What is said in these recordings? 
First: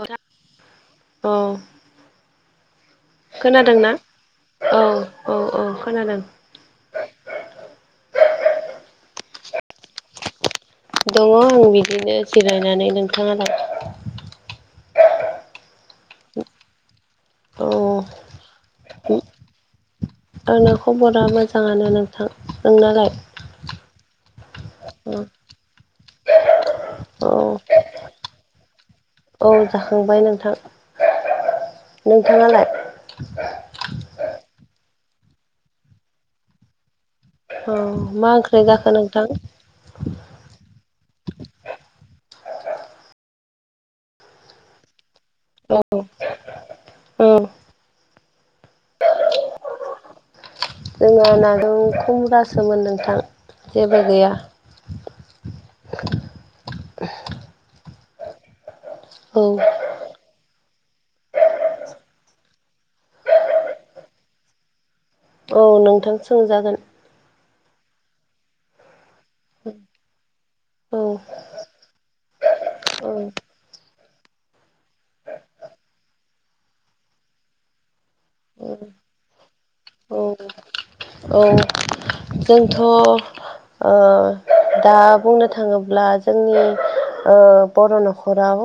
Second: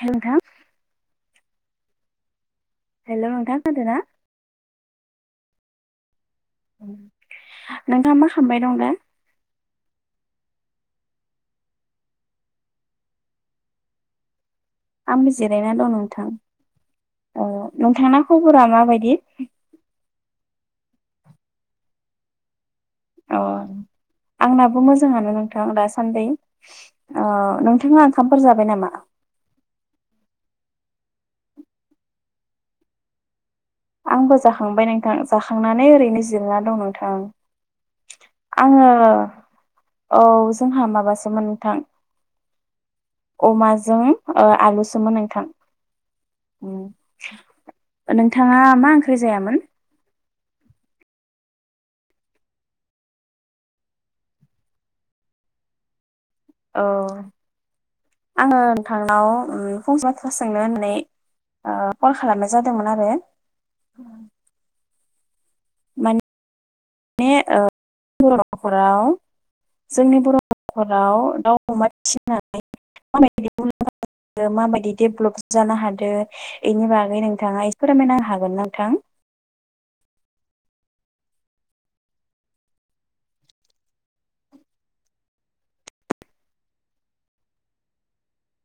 हेल' नोंथां हेल' नोंथां खोनादों ना? औ औ औ खोनादों। नोंथाङा मा खालामबाय दं दा? दङ' आं बिदिनो जिरायनानै नोंथाङालाय? आंबो जिरायना दं नोंथां। औ औ नोंथांना खबरा माबायदि? आंना खबरा मोजाङानो नोंथां। नोंनालाय अ आंनाबो औ मोजाङानो नोंथां दासान्दि। ओ औ नोंथाङा ओंखामफोर जाबाय नामा? औ जाखांबाय नोंथां नोंथाङालाय? आंबो जाखांबाय नोंथां जाखांनानै ओरैनो जिरना दं नोंथां। औ मा ओंख्रि जाखो आङो नोंथां औ जोंहा माबा सो मोन नोंथां अमाजों ओ आलुसोमोन नोंथां। औ औ नोंथाङा मा ओंख्रि जायामोन? जोङो नाजों खुमरा सोमोन नोंथां जेबो गैया। औ आङो नोंथांनाव उम फंसे बखथ्रा सोंनो होननानै कल खालामनाय जादोंमोन आरो। औ नोंथां सोंजागोन। बर' नखराव जोंनि बर' औ न'खराव दाउ अमा फिसिनानै औ माबायदि मुलाम्फा माबायदि डेभलप जानो हादों एनि बागै नोंथाङा एसे फोरमायनो हागोन ना नोंथां? [inaudible] औ औ जोंथ' ओ दा बुंनो थाङोब्ला जोंनि ओ बर' न'खराव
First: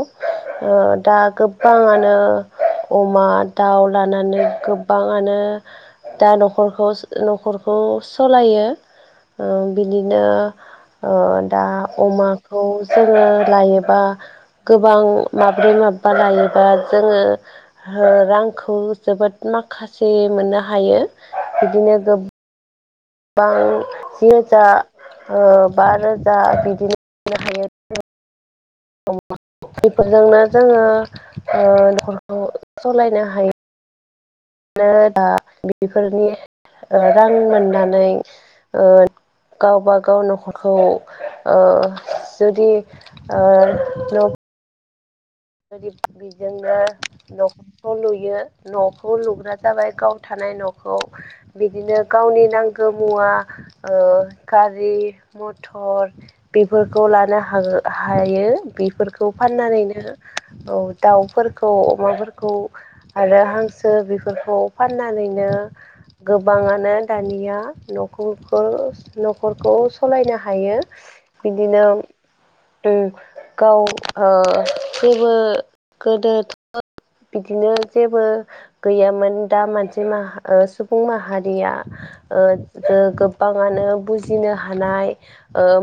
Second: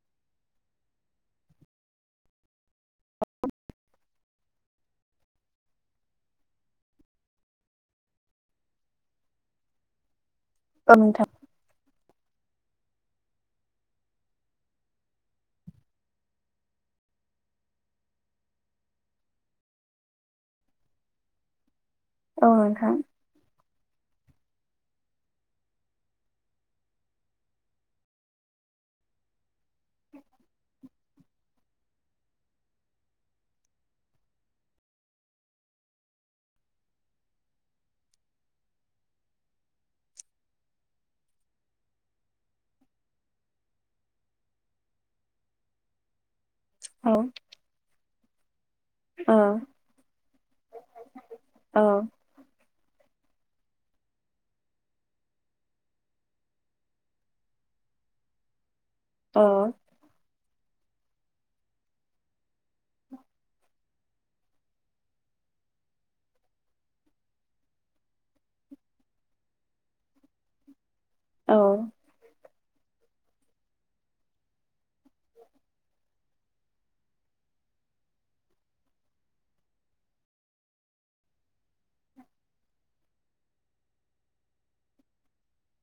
दा गोबाङानो अमा, दाउ लानानै गोबाङानो दा न'खरखौ न'खरखौ सालायो ओ बिदिनो औ नोंथां दा अमाखौ जोङो लायोबा गोबां माब्रै -माबा लायोबा जोङो रांखौ जोबोद माखासे मोननो हायो बिदिनो औ नोंथां। बां जि रोजा बा रोजा बिदिनो खामायनो हायो। बेफोर जोंनो जोङो ओ न'खरखौ सालायनो हायो। दा बेफोरनि रां मोननानै गावबा गाव न'खरखौ ओ जुदि ओ गोरिब बिजोंनो औ न'खरखौ लुयो न'खौ औ लुग्रा जाबाय गाव थानाय न'खौ बिदिनो गावनि नांगौ मुवा ओ गारि- मथर बेफोरखौ लानो हागोन हायो बेफोरखौ औ फाननानैनो। औ दाउफोरखौ अमाफोरखौ आरो हांसो बेफोरखौ फाननानै बिदिनो गोबाङानो दानिया नखरखो- न'खरखौ सालायनो हायो। बिदिनो औ अम गाव ओ जेबो गोदोथ' बिदिनो जेबो गैयामोन दा मानसि माहा सुबुं माहारिया ओ गोबाङानो बुजिनो हानाय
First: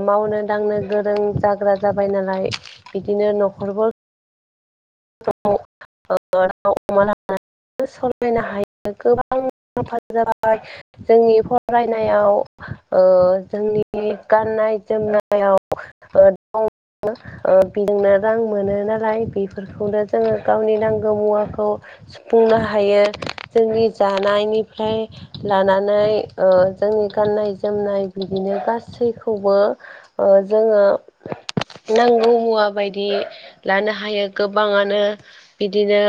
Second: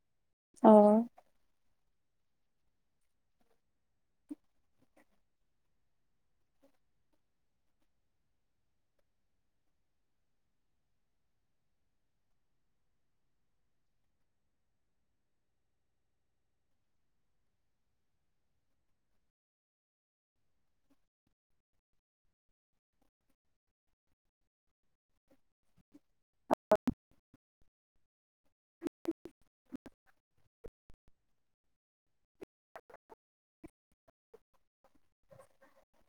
मावनो दांनो गोरों जाग्रा जाबाय नालाय बिदिनो न'खरबो दाउ -अमा लानानै सालायनो हायो गोबां जाबाय जोंनि फरायनायाव ओ जोंनि गाननाय -नाय जोमनायाव ओ दं बिदिनो रां मोनो नालाय बेफोरखौनो जोङो गावनि नांगौ मुवाखौ फुंनो हायो जोंनि जानायनिफ्राय लानानै ओ जोंनि गानन गाननाय -जोमनाय बिदिनो गासैखौबो जोङो नांगौ मुवा बायदि लानो हायो गोबाङानो बिदिनो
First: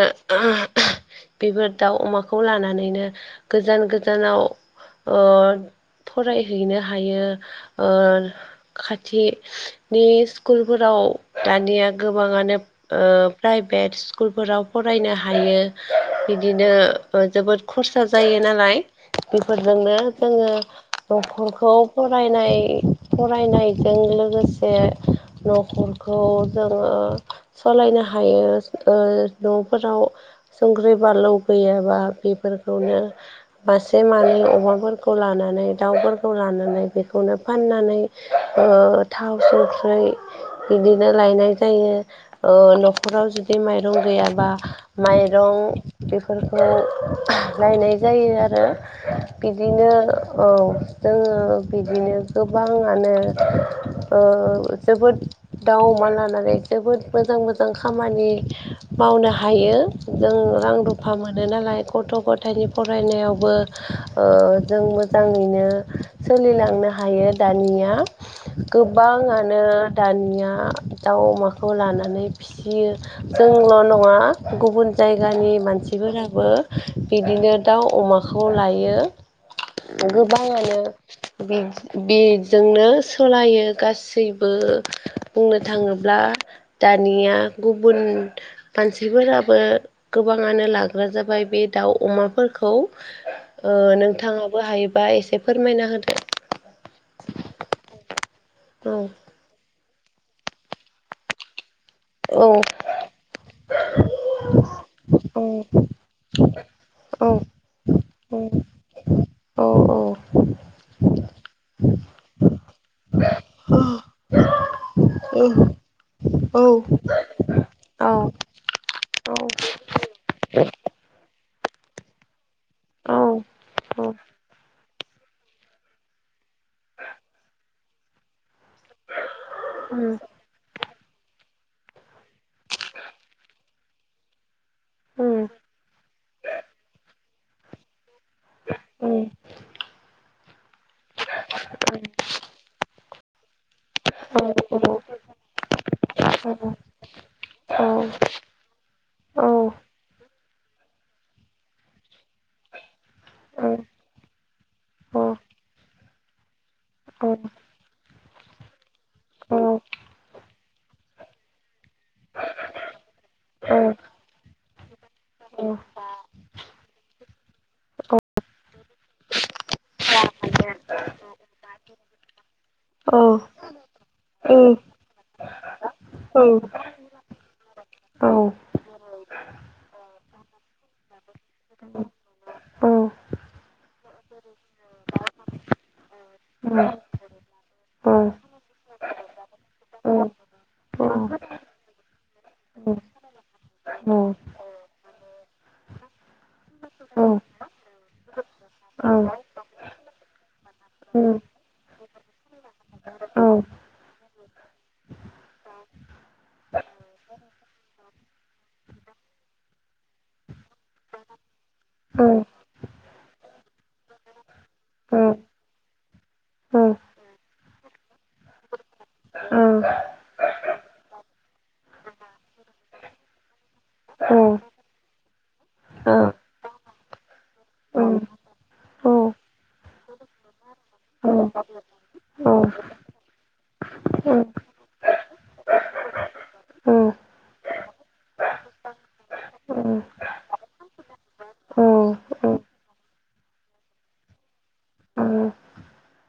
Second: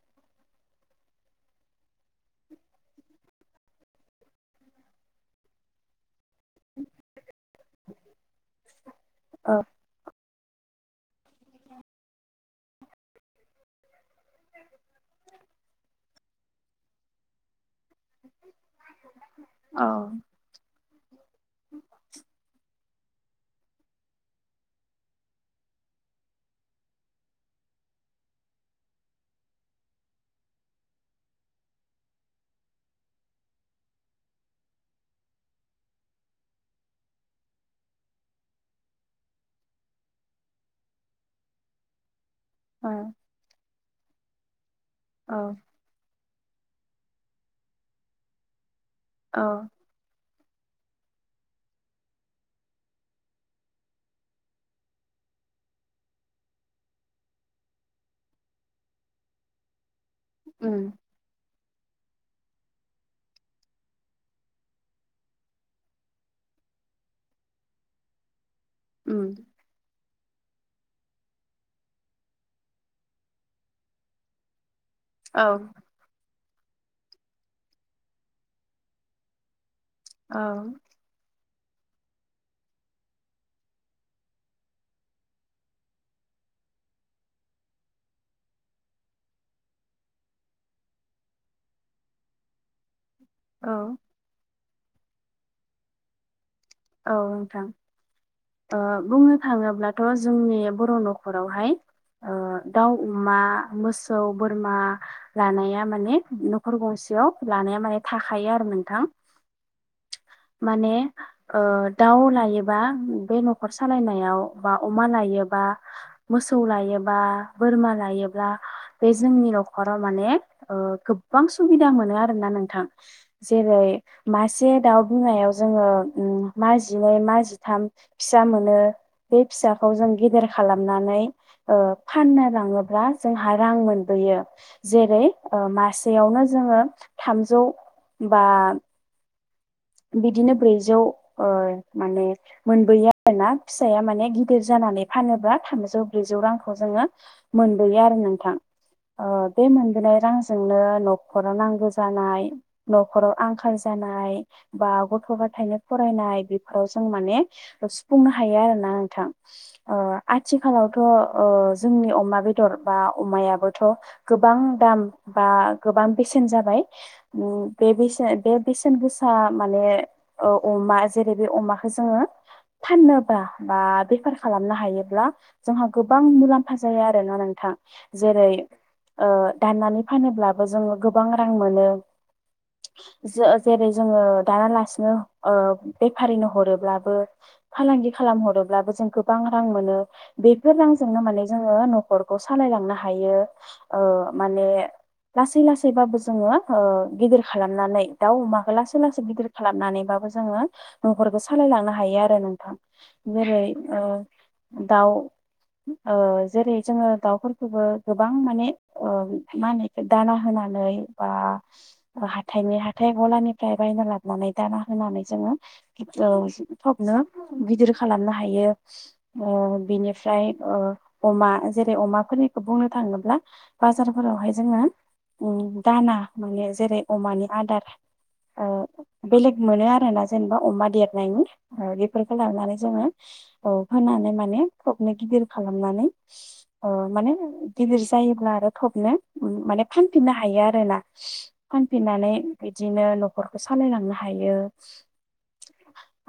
बेफोर दाउ- अमाखौ लानानैनो गोजान -गोजान जोनाव ओ फरायहैनो हायो ओ खाथि औ नि स्कुलफोराव दानिया गोबाङानो ओ प्राइभेट स्कुलफोराव फरायनो हायो बिदिनो जोबोद। खरसा जायो नालाय बेफोरजोंनो जोङो। न'खरखौ फरायनाय फरायनायजों लोगोसे। न'खरखौ जोङो सालायनो हायो ओ न'फोराव संख्रि बानलु गैयाबा बेफोरखौनो मासे मानै अमाफोरखौ लानानानै नानै दाउफोरखौ लानानै बेखौनो फाननानै ओ थाव संख्रै बिदिनो लायनाय जायो। ओ औ न'खराव जुदि माइरं गैयाबा औ माइरं बेफोर खौ लायनाय जायो आरो औ बिदिनो औ जोङो बिदिनो गोबाङानो ओ जोबोद दाउ अमा लानानै जोबोद मोजां मोजां खामानि मावनो हायो। जों रां उम रुफा मोनो नालाय। गथ' गथायनि फरायनायावबो ओ जों मोजाङैनो सोलिलांनो हा हायो दानिया उम गोबाङानो दानिया दाउ अमाखौ लानानै फिसियो जोंल' नङा गुबुन औ जायगानि मानसिफोराबो बिदिनो दाउ अमाखौ लायो। औ गोबाङानो बे-बेजोंनो सोलायो गासैबो बुंनो थाङोब्ला दानिया गुबुन मानसिफोराबो गोबाङानो लाग्रा जाबाय बे दाउ अमाफोरखौ ओ औ नोंथाङा बो हायोबा एसे फोरमायना होदो। औ नोंथां ओ औ बुंनो थाङोब्ला दाथ' जोंनि बर' न'खरावहाय ओ औ दाउ, अमा, मोसौ, बोरमा औ औ लानाया माने न' न'खर गंसेयाव लानाया माने थाखायो आरो नोंथां, माने ओ दाउ लायोबा बे न'खर सालायनायाव बा अमा लायोबा, मोसौ लायोबा, बोरमा लायोब्ला बे जोंनि न'खराव माने ओ गोबां सुबिदा मोनो आरोना नों थां । जेरै मासे दाउ बिमायाव जोङो ओ मा जिनै मा जिथाम फिसा मोनो बे फिसाखौ जों गेदेर खालाम नानै ओ फाननो लाङोब्ला जोंहा रां मोनबोयो। जेरै ओ मासेयावनो जोङो थामजौ बा बिदिनो ब्रैजौ ओ माने मोनबोयो आरोना। फिसाया माने गिदिर जानानै फानोब्ला थामजौ, ब्रैजौ रांखौ जोङो मोनबोयो आरो नोंथां। ओ बे मोनबोनाय रांजों जोंनो न'खराव नांगौ जानाय न'खराव आंखाल जानाय बा औ गथ' गथायनो फरायनाय बेफोराव जों औ माने सुफुंनो हायो आरो ना नों थां ओ आथिखालावथ' ओ जोंनि अमा बेदर बा अमायाबोथ' गोबां दाम बा गोबां बेसेन जाबाय । ओ बेसे बे बेसेन गोसा सा माने अमा जेरै बे अमाखौ जोङो फाननोबा बा बे बेफार खालामनो हायोब्ला जोंहा गोबां मुलाम्फा जाया आरोना नोंथां। जेरै ओ दाननानै फानोब्लाबो जोङो गोबां रां मोनो। जो-जेरै जोङो दानालासिनो ओ बेफारिनो हरोब्लाबो फालांगि खालाम हरोब्लाबो जों जों गोबां रां मोनो बेफोर रांजोंनो माने जोङो न'खरखौ सालायलांनो हायो। ओ माने लासै लासैबाबो जोङो ओ गिदिर खालामनानै दाउ अमाखो ला लासै लासै गिदिर खालामनानैबाबो जोङो न'खरखौ सालायलांनो हायो आरो नोंथां जेरै ओ दाउ ओ जेरै जोङो दाउफोरखौबो गोबां माने ओ मा होनो दाना होना नै बा हाथायनि हाथाय गलानि फ्राय बायना लाबानै दाना होनानै जोङो ओ थबनो गिदिर खालामनो हायो। ओ बिनिफ्राय ओ अमा जेरै अमाफोरनिखौ बुंनो थाङोब्ला जों बाजारफोरावहाय जोङो ओम दाना माने जेरै अमानि आदार ओ बेलेग मोनो आरोना जेनेबा अमा देरनायनि ओ बेफोरखौ लानानै जोङो ओ फा ननानै माने थबनो गिदिर खालामनानै ओ माने गिदिर जायोब्ल आरो थब नो माने फानफिननो हायो आरोना फानफिननानै बिदिनो न'खरखौ सालायलांनो हायो।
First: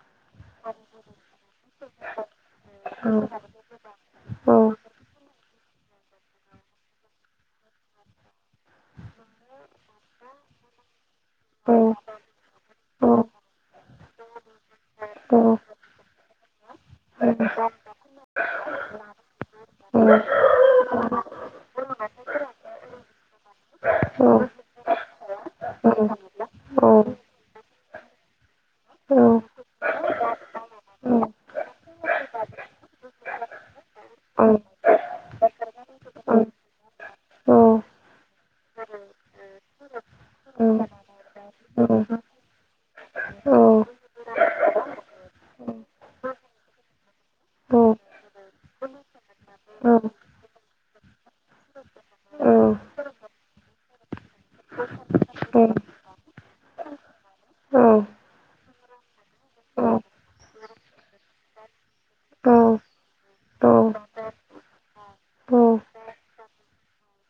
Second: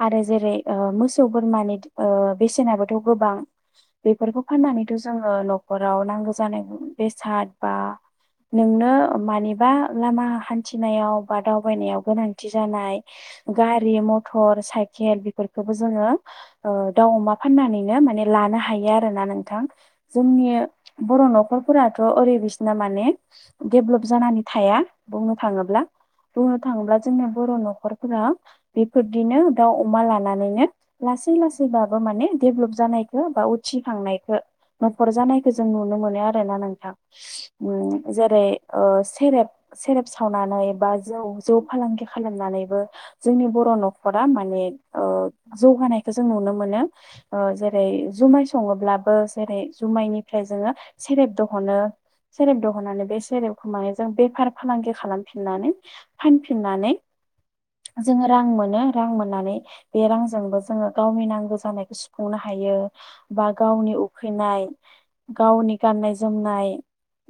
आरो जेरै ओ मोसौ बोरमानि ओ बेसेनाबोथ गोबां बेफोरखौ फाननानैथ जोङो नखराव नांगौ जानाय बेसाद बा नोंनो मानिबा लामा हान्थिनायाव बा दावबायनायाव गोनांथि जानाय गारि मथर साइकेल बेफोरखौबो जोङो। ओ दाउ अमा फाननानैनो माने लानो हायो आरोना नोंथां जोंनि बर' नखरफोराथ ओरै बिसिना माने डेभलप जानानै थाया बुंनो थाङोब्ला बुंनो थाङोब्ला जोंनि बर नखरफोरा बेफोरदिनो दाउ अमा लानानैनो लासै लासैबाबो माने देभलप जानायखौ बा उथिखांनायखौ नखर जानायखौ जों नुनो मोनो आरोना नोंथां उम जैरै ओ सेरेब सेरेब सावनानै बा जौ जौ फालांगि खालामनानैबो जोंनि बर नखरा माने ओ जौ नायखौ जों नुनो मोनो ओ जेरै जुमाय सङोब्लाबो जेरै जुमायनिफ्राय जोङो सेरेब दहनो सेरेब दहननानै बे सेरेबखौ माने जों बेफार फालांगि खालामफिननानै फानफिननानै जोङो रां मोनो रां मोननानै बे रांजोंबो जोङो गावनि नांगौ जानायखौ सुफुंनो हा यो बा गावनि उखैनाय गावनि गाननाय जोमनाय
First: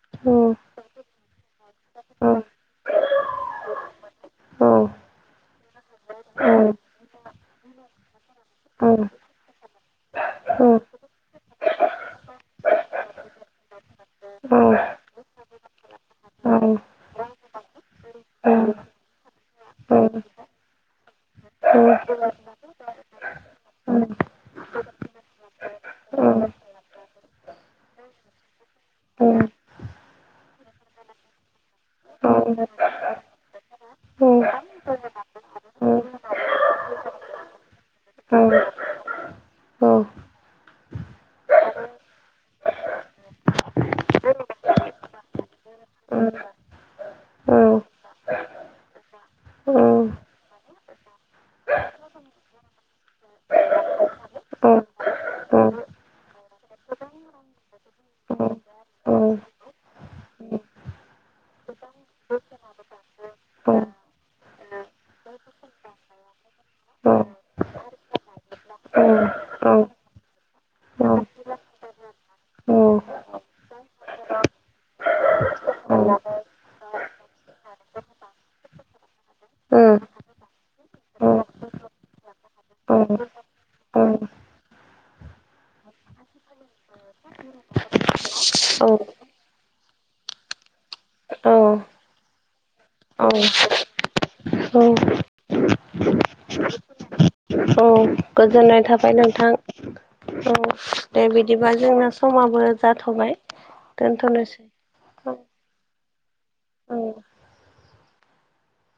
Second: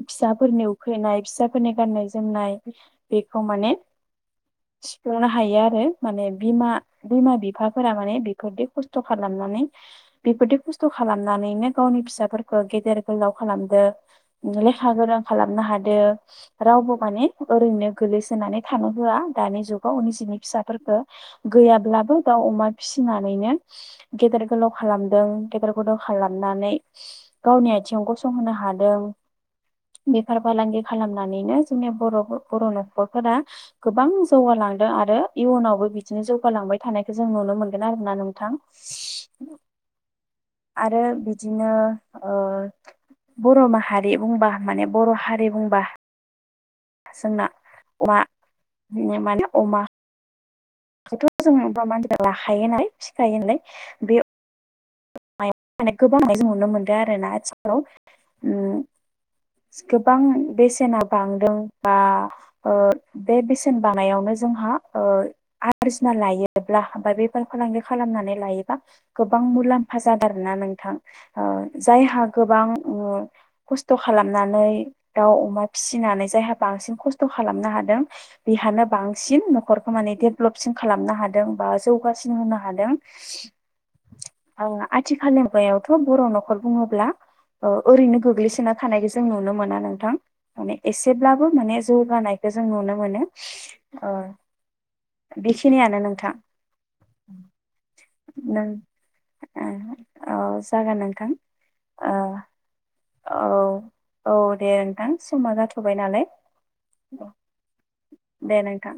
फिसाफोरनि उखैनाय फिसाफोरनि गाननाय जोमनाय बेखौ माने सुफुंनो हायो आरो माने बिमा बिमा बिफाफोरा माने बेफोरदि खस्थ खालाम नानै बेफोरदि खस्थ खालामनानैनो गावनि फिसाफोरखौ गेदेर गोलाव खालामदो लेखा गोरों खालामनो हादो रावबो माने ओरैनो गोग्लैसोनानै थानो होआ दानि जुगाव जिनि फिसाफोरफोरखो गैयाब्लाबो दाउ अमा फि सिनानैनो गेदेर गोलाव खालामदों गेदेर गोलाव खालामनानै गावनि आथिं गसंहो हादों बेफार फालांगि खालामनानैनो जोंनि बर बर न फोर गोबां जौगालांदों आरो इयुनावबो बिदिनो जौगालांबाय थानायखौ जों नुनो मोनगोन आरो ना नोंथां औ आरो बिदिनो ओ बर माहारि बुंबा माने बर हारि बुंबा जोंना अमा माने अमा [unintelligible] [unintelligible] गोबाङनाय जों नुनो मोनदों आरो ना आथिखालाव ओम गोबां बेसेना बांदों बा ओ बे औ बेसेन बानायावनो जोंहा ओ आरजिनालायोब्ला बा बेफार फालांगि खालामनानै लायोबा मुलाम फा जादों आरो ना नोंथां ओ जायहा गोबां ओ खस्थ खालामनानै दाउ अमा फिसिनानै जायहा बांसिन खस्थ खालामनो हादों बेहानो बांसिन नखर मानि डेभलपसिन खालामनो हादों बा जौगासिन होनो हादों औ ओं आथिखालनि मुगायावथ' बर' न'खर बुङोब्ला ओ ओरैनो गोग्लैसोना थानायखौ जों नुनो मोना नोंथां माने एसेब्लाबो माने जौगानाय खो जों नुनो मोनो ओ बेखिनियानो नोंथां। औ नों गोजोननाय थाबाय नों थां औ औ जागोन दे नोंथां बिदिबा जोंना ओ समाबो जाथ'बाय। औ औ दोनथ'नोसै दे नोंथां। औ समा जाथ'बाय नालाय औ दे नोंथां।